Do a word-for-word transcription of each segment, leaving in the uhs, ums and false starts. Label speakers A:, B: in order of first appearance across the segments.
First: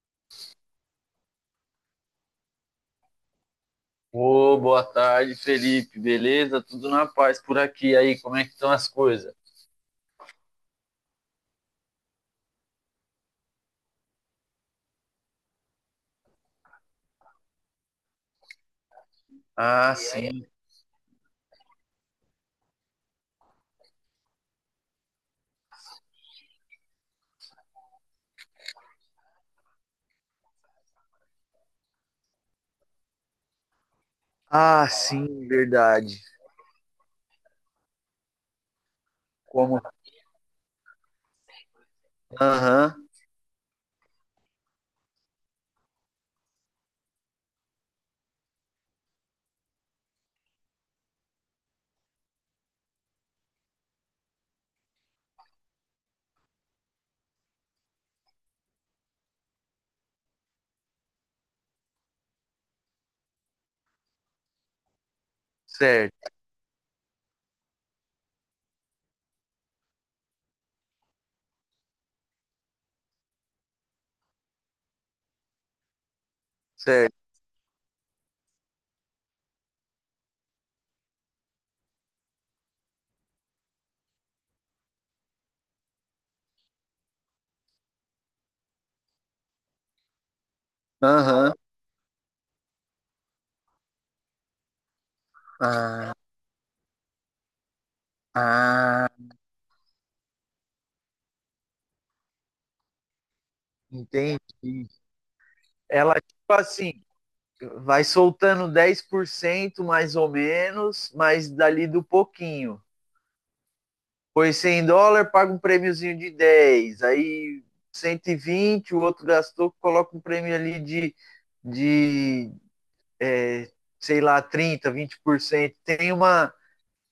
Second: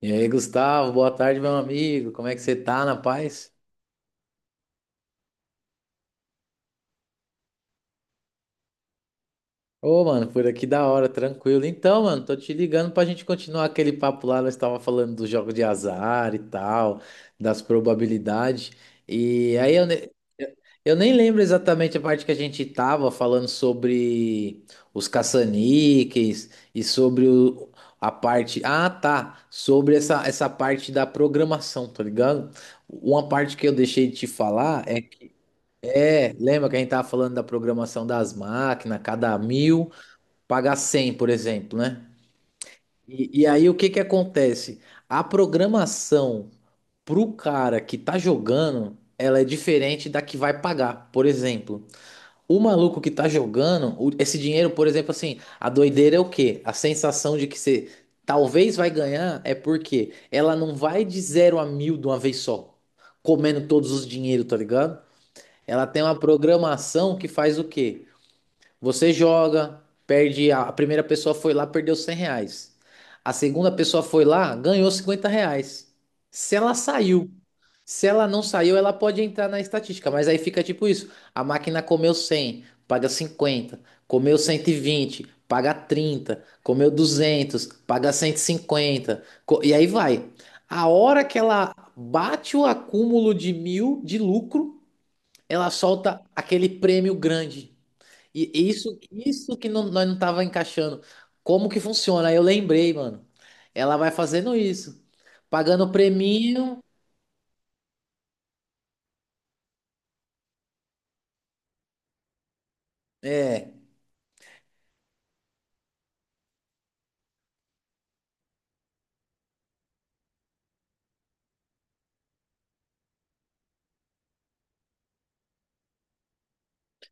A: E aí, Gustavo, boa tarde, meu amigo. Como é que você tá, na paz?
B: Ô, boa tarde, Felipe. Beleza? Tudo na paz por aqui. Aí, como é que estão as coisas?
A: Ô, mano, por aqui da hora, tranquilo. Então, mano, tô te ligando pra gente continuar aquele papo lá. Nós tava falando do jogo de azar e tal, das probabilidades. E aí eu,
B: Ah,
A: ne-
B: sim.
A: eu nem lembro exatamente a parte que a gente tava falando sobre os caça-níqueis e sobre o- a parte. Ah, tá. Sobre essa, essa parte da programação, tá ligado? Uma parte que eu deixei de te falar
B: Ah,
A: é.
B: sim, verdade.
A: É, lembra que a gente tava falando da programação das máquinas, cada
B: Como?
A: mil paga cem, por exemplo, né?
B: Aham,
A: E, e aí o que que acontece? A programação pro cara que tá jogando, ela é diferente da que vai pagar. Por exemplo, o maluco que tá jogando, o- esse dinheiro, por exemplo, assim, a doideira é o quê? A sensação de que você talvez vai ganhar é porque ela não vai de zero a mil de uma vez só, comendo todos os dinheiros, tá ligado? Ela tem uma
B: certo,
A: programação que faz o quê? Você joga, perde. A a primeira pessoa foi lá, perdeu cem reais. A segunda pessoa foi lá, ganhou cinquenta reais. Se ela
B: certo.
A: saiu, se ela não saiu, ela pode entrar na estatística, mas aí fica tipo isso: a máquina comeu cem, paga cinquenta; comeu cento e vinte, paga trinta; comeu duzentos, paga 150, co- e aí vai. A hora que
B: Aham.
A: ela bate o acúmulo de mil de lucro, ela
B: Ah,
A: solta aquele prêmio grande. E isso,
B: ah,
A: isso que não- nós não tava encaixando. Como que funciona? Aí eu lembrei, mano. Ela vai
B: entendi.
A: fazendo isso, pagando o
B: Ela, tipo
A: preminho.
B: assim, vai soltando dez por cento mais ou menos, mas dali do pouquinho.
A: É,
B: Foi cem dólares, paga um prêmiozinho de dez. Aí cento e vinte, o outro gastou, coloca um prêmio ali de de, sei lá, trinta vinte por cento, tem uma,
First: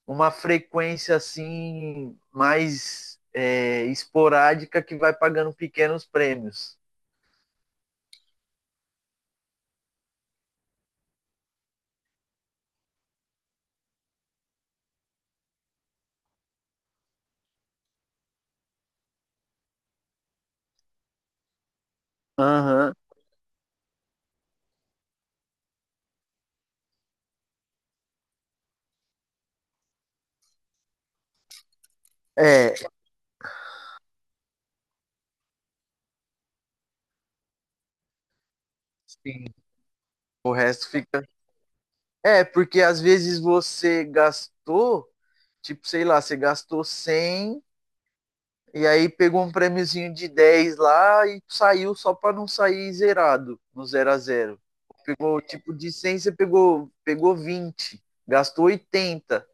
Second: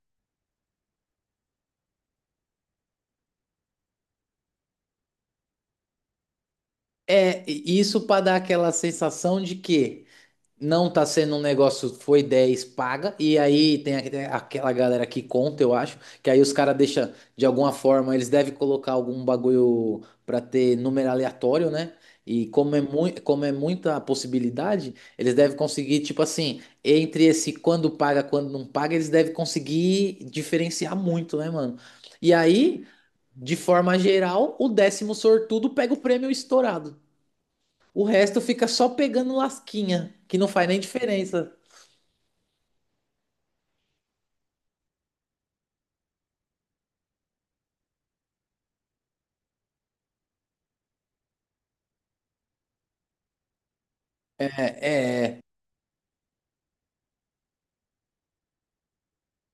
B: uma frequência assim mais é, esporádica, que vai pagando pequenos prêmios.
A: é e isso para dar aquela sensação de que não tá sendo um negócio, foi dez paga, e aí tem aque- tem aquela galera que conta, eu acho, que aí os caras deixam, de alguma forma, eles devem colocar algum bagulho pra ter número aleatório, né? E como é,
B: Aham. Uhum.
A: mui- como é muita possibilidade, eles devem conseguir, tipo assim, entre esse quando paga, quando não paga, eles devem conseguir diferenciar muito, né, mano? E
B: É,
A: aí, de forma geral, o décimo sortudo pega o prêmio estourado. O resto fica só pegando
B: sim.
A: lasquinha, que não
B: O
A: faz nem
B: resto fica.
A: diferença.
B: É, porque às vezes você gastou, tipo, sei lá, você gastou cem e aí pegou um prêmiozinho de dez lá e saiu só para não sair zerado no zero a
A: É,
B: zero. Pegou
A: é
B: tipo de cem você pegou, pegou vinte, gastou oitenta.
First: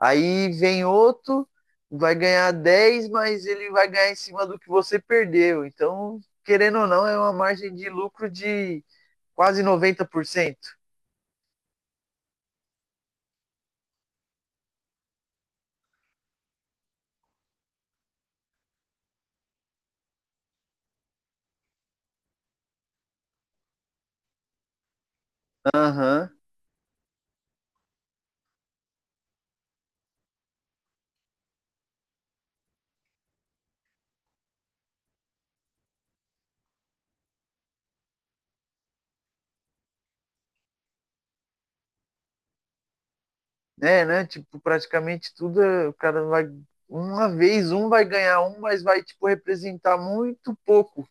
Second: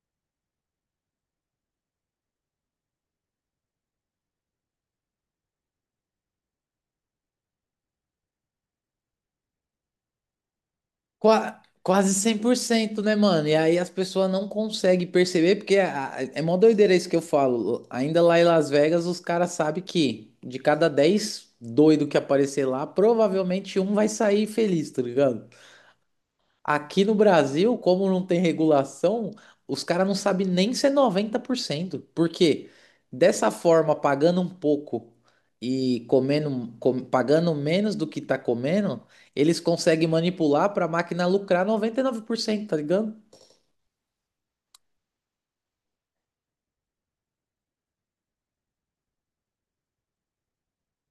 B: Aí vem outro, vai ganhar dez, mas ele vai ganhar em cima do que você perdeu. Então, querendo ou não, é uma margem de lucro de quase noventa por cento.
A: qua- quase cem por cento, né, mano? E aí as pessoas não conseguem perceber, porque a- a- é mó doideira isso que eu falo. Ainda lá em Las Vegas, os caras sabem que de cada dez doido que aparecer lá, provavelmente um vai sair feliz, tá ligado?
B: Aham. Uhum.
A: Aqui no Brasil, como não tem regulação, os caras não sabem nem se é noventa por cento, porque dessa forma, pagando um pouco e comendo, com- pagando menos do que tá comendo, eles conseguem manipular para a máquina lucrar noventa e nove por cento. Tá ligado?
B: É, né? Tipo, praticamente tudo, é, o cara vai. Uma vez um vai ganhar um, mas vai, tipo, representar muito pouco,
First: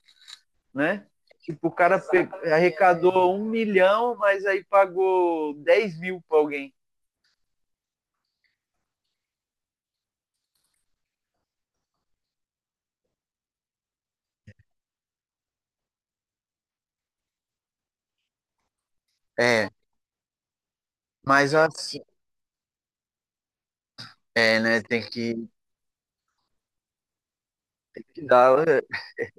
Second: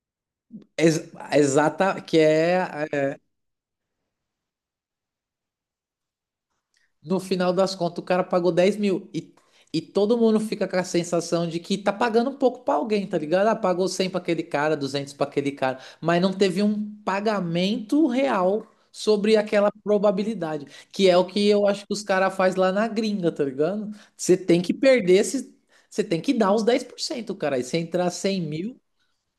B: né?
A: Ex-
B: Tipo, o cara
A: exata, que
B: pe-
A: é.
B: arrecadou um milhão, mas aí pagou dez mil pra alguém.
A: No final das contas, o cara pagou dez mil. E, e todo mundo fica com a sensação de que tá pagando um pouco pra alguém, tá ligado? Ah, pagou cem pra aquele cara, duzentos pra aquele cara. Mas não teve um pagamento real sobre aquela
B: É,
A: probabilidade. Que é o que
B: mas
A: eu acho que
B: assim,
A: os caras faz lá na gringa, tá ligado? Você tem
B: é,
A: que
B: né? Tem
A: perder,
B: que
A: esse- você tem que dar os dez por cento, cara. E se entrar cem
B: dar.
A: mil,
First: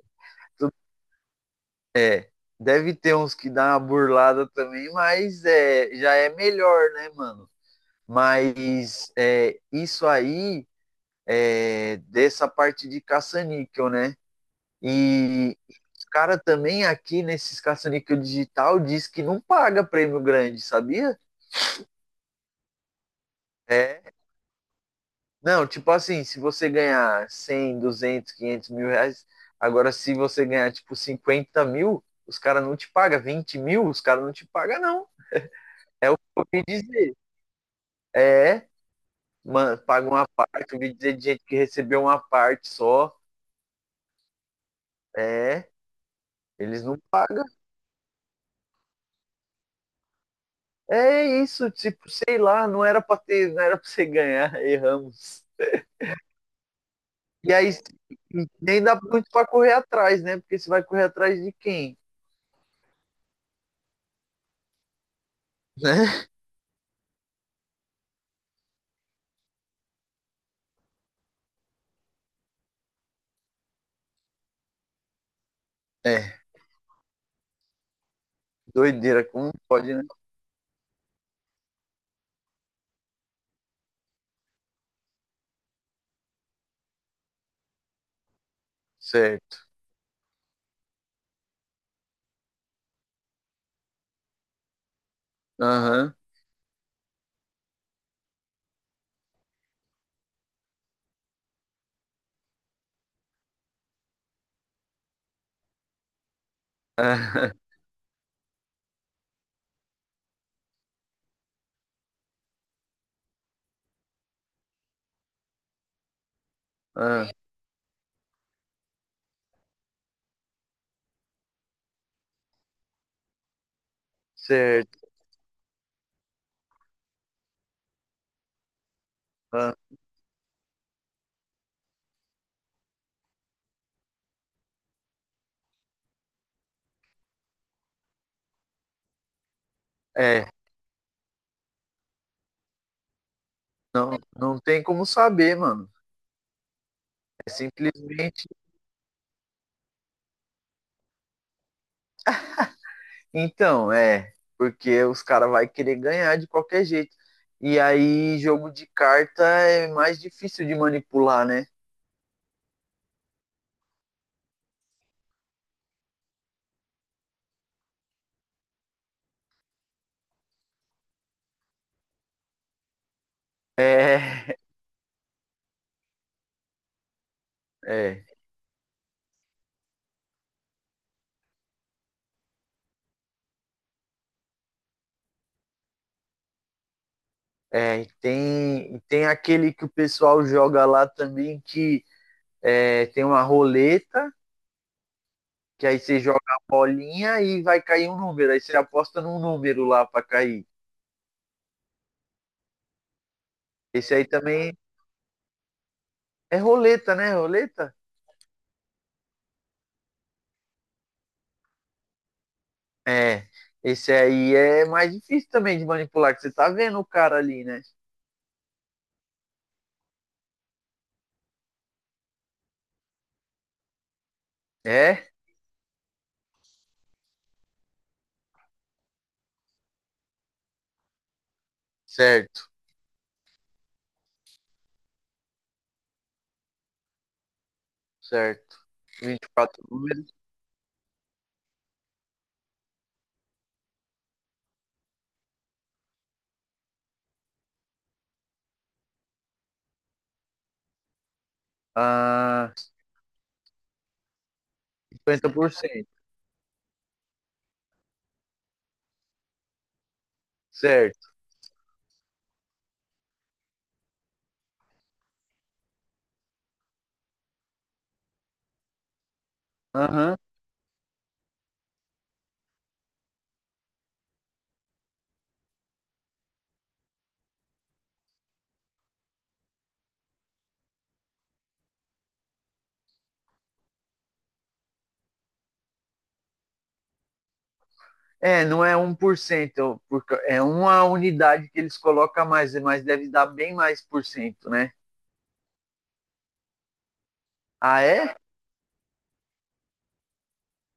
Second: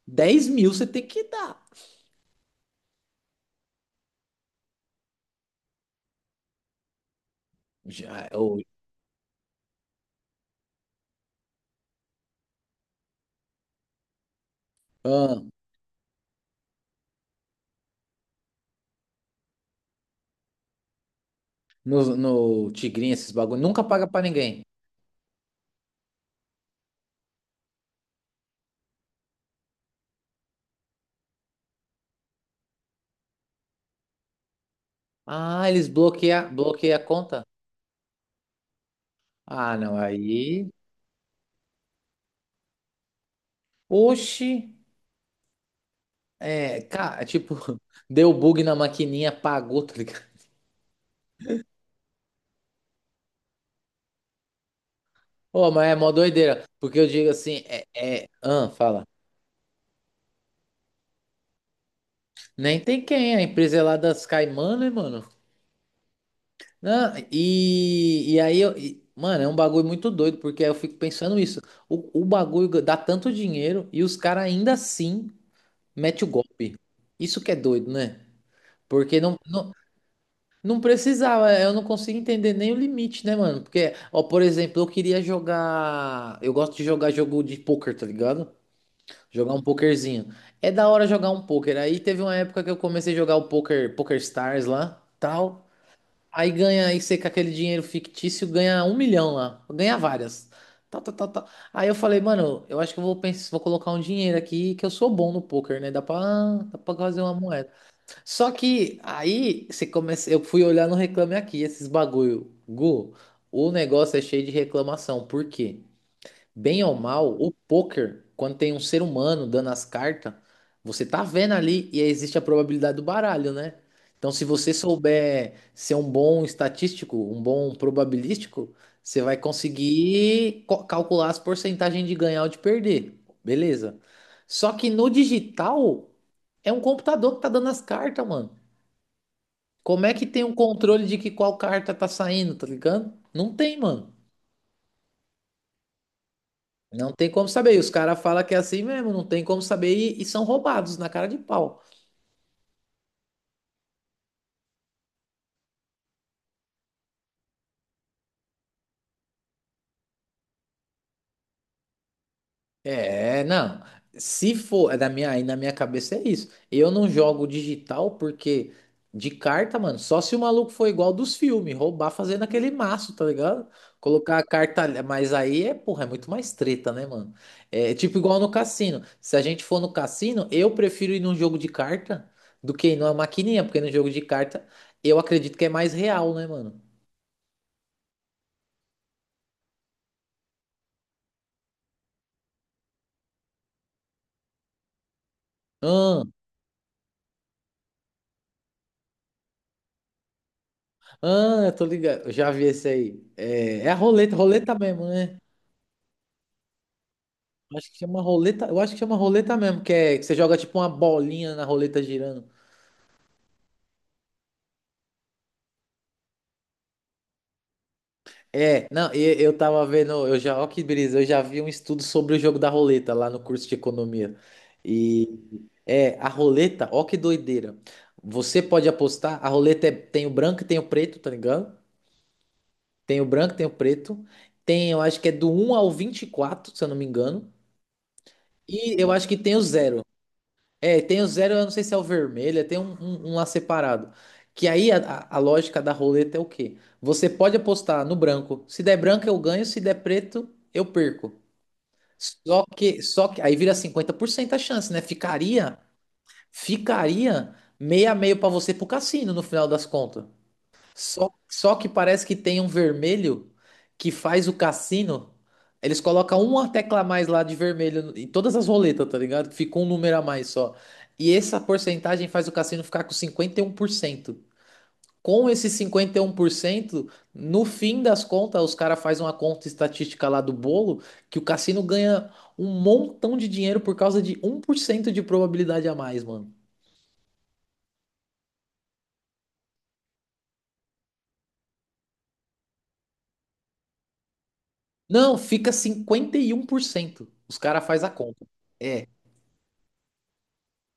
A: dez mil você tem que dar.
B: É, deve ter uns que dá uma burlada também, mas é, já é melhor, né, mano?
A: Já, ou,
B: Mas é, isso aí é dessa parte de caça-níquel, né?
A: ah,
B: E os cara também aqui nesses caça-níquel digital diz que não paga prêmio grande, sabia?
A: no, no Tigrinho, esses bagulho, nunca paga
B: É,
A: pra ninguém.
B: não, tipo assim, se você ganhar cem, duzentos, quinhentos mil reais, agora se você ganhar tipo cinquenta mil, os caras não te pagam, vinte mil, os caras não te pagam, não.
A: Ah, eles
B: É o que eu
A: bloqueiam,
B: ouvi
A: bloqueiam a
B: dizer.
A: conta?
B: É,
A: Ah,
B: mano,
A: não,
B: paga uma
A: aí.
B: parte. Eu vi dizer de gente que recebeu uma parte só.
A: Oxi,
B: É,
A: é,
B: eles não
A: cara,
B: pagam.
A: tipo, deu bug na maquininha, pagou, tá ligado?
B: É isso, tipo, sei lá, não era pra ter, não era pra você ganhar, erramos.
A: Ô, mas é mó doideira, porque eu digo
B: E
A: assim,
B: aí
A: é, é, ah,
B: nem dá
A: fala,
B: muito pra correr atrás, né? Porque você vai correr atrás de quem?
A: nem tem quem, a empresa é lá das Caimã, né, mano?
B: Né?
A: Não, e, e aí, eu, e- mano, é um bagulho muito doido, porque aí eu fico pensando isso, o, o bagulho dá tanto dinheiro e os caras ainda assim metem o
B: É,
A: golpe. Isso que é doido, né? Porque
B: doideira,
A: não,
B: como
A: não-
B: pode, né?
A: não precisava, é, eu não consigo entender nem o limite, né, mano? Porque, ó, por exemplo, eu queria jogar. Eu gosto de jogar jogo de poker, tá ligado? Jogar
B: Certo.
A: um pokerzinho. É da hora jogar um poker. Aí teve uma época que eu comecei a jogar o poker, Poker Stars lá, tal.
B: Aham.
A: Aí ganha, aí você com aquele dinheiro fictício ganha um milhão lá. Ganha várias. Tal, tal, tal, tal. Aí eu falei, mano, eu acho que eu vou pensar, vou colocar um dinheiro aqui que eu sou bom no poker, né? Dá pra, dá pra fazer uma
B: aham,
A: moeda. Só que aí você começa, eu fui olhar no Reclame Aqui, esses bagulho. Gu, o negócio é cheio de reclamação. Por quê? Bem ou mal, o poker, quando tem um ser humano dando as cartas, você tá vendo ali e aí existe a probabilidade do baralho, né? Então, se você
B: certo.
A: souber ser um bom estatístico, um bom probabilístico, você vai
B: Aham.
A: conseguir co- calcular as porcentagens de ganhar ou de perder. Beleza. Só que no digital é um computador que tá dando as cartas, mano. Como é que tem
B: É,
A: um controle de que qual carta tá saindo, tá ligado? Não tem, mano.
B: não, não, tem como saber, mano.
A: Não tem como
B: É
A: saber. E os caras falam
B: simplesmente.
A: que é assim mesmo, não tem como saber e, e são roubados na cara de pau.
B: Então, é, porque os caras vai querer ganhar de qualquer jeito. E aí, jogo de carta é mais difícil de manipular, né?
A: É, não. Se for, é da minha, aí na minha cabeça é isso. Eu não jogo digital porque de carta, mano, só se o maluco for igual dos filmes, roubar fazendo aquele maço, tá ligado? Colocar a
B: É,
A: carta, ali- mas aí é, porra, é muito mais treta, né, mano? É tipo
B: é,
A: igual no cassino. Se a gente for no cassino, eu prefiro ir num jogo de carta do que ir numa maquininha, porque no jogo de carta eu acredito que é mais real, né, mano?
B: é. e Tem, e tem aquele que o pessoal joga lá também que é, tem uma roleta, que aí você
A: Ah,
B: joga a bolinha e vai cair um número. Aí você aposta num número lá pra cair.
A: ah, eu tô ligado. Eu já vi esse aí. É, é a
B: Esse aí
A: roleta,
B: também
A: roleta mesmo, né?
B: é roleta, né?
A: Acho
B: Roleta?
A: que chama roleta, eu acho que chama roleta mesmo, que é que você joga tipo uma bolinha na roleta girando.
B: É. Esse aí é mais difícil também de manipular, que você tá vendo o cara ali, né?
A: É, não, e- eu, tava vendo, eu já, ó que brisa, eu já vi um estudo sobre o jogo da roleta lá no curso de economia. E
B: É.
A: é, a roleta, ó que doideira. Você pode apostar, a roleta é- tem o branco e tem o preto, tá ligado?
B: Certo,
A: Tem o branco, tem o preto. Tem, eu acho que é do um ao vinte e quatro, se eu não me engano.
B: certo.
A: E eu acho que tem o
B: vinte e quatro
A: zero.
B: números.
A: É, tem o zero, eu não sei se é o vermelho, tem um, um- um lá separado. Que aí a, a- a lógica da roleta é o quê? Você pode apostar no branco. Se der branco, eu ganho, se der preto, eu perco. Só
B: Ah,
A: que, só que aí vira cinquenta por cento a chance, né?
B: cinquenta por
A: Ficaria,
B: cento
A: ficaria meia a meio pra você pro cassino no final das contas.
B: Certo.
A: Só, só que parece que tem um vermelho que faz o cassino. Eles colocam uma tecla a mais lá de vermelho em todas as roletas, tá ligado? Que fica um número a
B: Aham.
A: mais só. E essa porcentagem faz o cassino ficar com cinquenta e um por cento. Com esse cinquenta e um por cento, no fim das contas, os caras fazem uma conta estatística lá do bolo que o cassino ganha um montão de dinheiro por causa de um por cento de probabilidade a mais, mano.
B: É, não é um 1%, porque é uma unidade que eles colocam a mais, mas deve dar bem mais por cento, né?
A: Não, fica cinquenta e um por cento. Os caras
B: Ah,
A: fazem a
B: é?
A: conta. É.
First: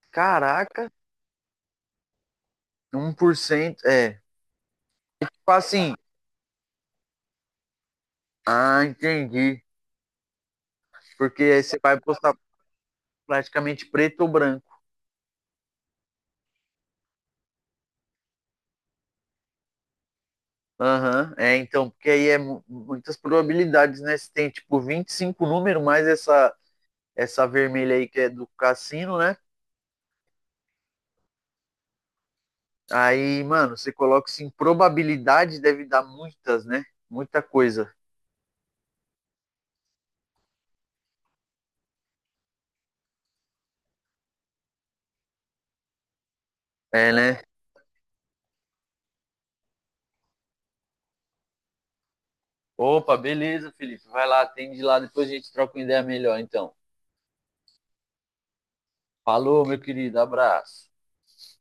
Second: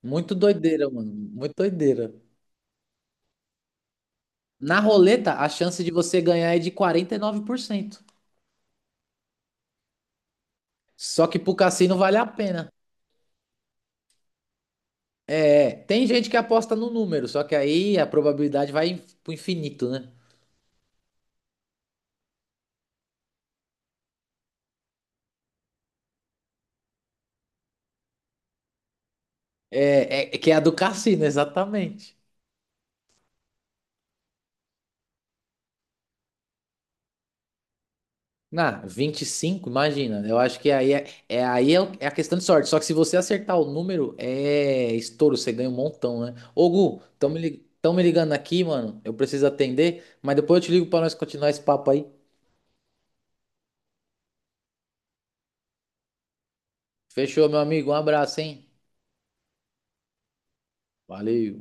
A: Muito doideira,
B: Caraca,
A: mano. Muito doideira.
B: um por cento é.
A: Na roleta, a
B: Tipo
A: chance de
B: assim,
A: você ganhar é de quarenta e nove por cento.
B: ah, entendi.
A: Só que
B: Porque
A: pro
B: aí você
A: cassino
B: vai
A: vale a
B: postar
A: pena.
B: praticamente preto ou branco.
A: É, tem gente que aposta no número, só que aí a probabilidade vai pro infinito, né?
B: Aham, é, então, porque aí é mu- muitas probabilidades, né? Se tem tipo vinte e cinco números, mais essa, essa, vermelha aí que é do cassino, né?
A: É, é é que é a do cassino, exatamente.
B: Aí, mano, você coloca assim, probabilidade deve dar muitas, né? Muita coisa.
A: Na vinte e cinco, imagina. Eu acho que aí é, é- aí é, o- é a questão de sorte. Só que se você acertar o número, é estouro, você ganha um montão, né? Ô, Gu,
B: É,
A: estão me,
B: né?
A: li- tão me ligando aqui, mano. Eu preciso atender, mas depois eu te ligo pra nós continuar esse papo aí.
B: Opa, beleza, Felipe. Vai lá, atende lá, depois a gente troca uma ideia melhor, então.
A: Fechou, meu amigo. Um abraço, hein?
B: Falou, meu querido, abraço.
A: Valeu.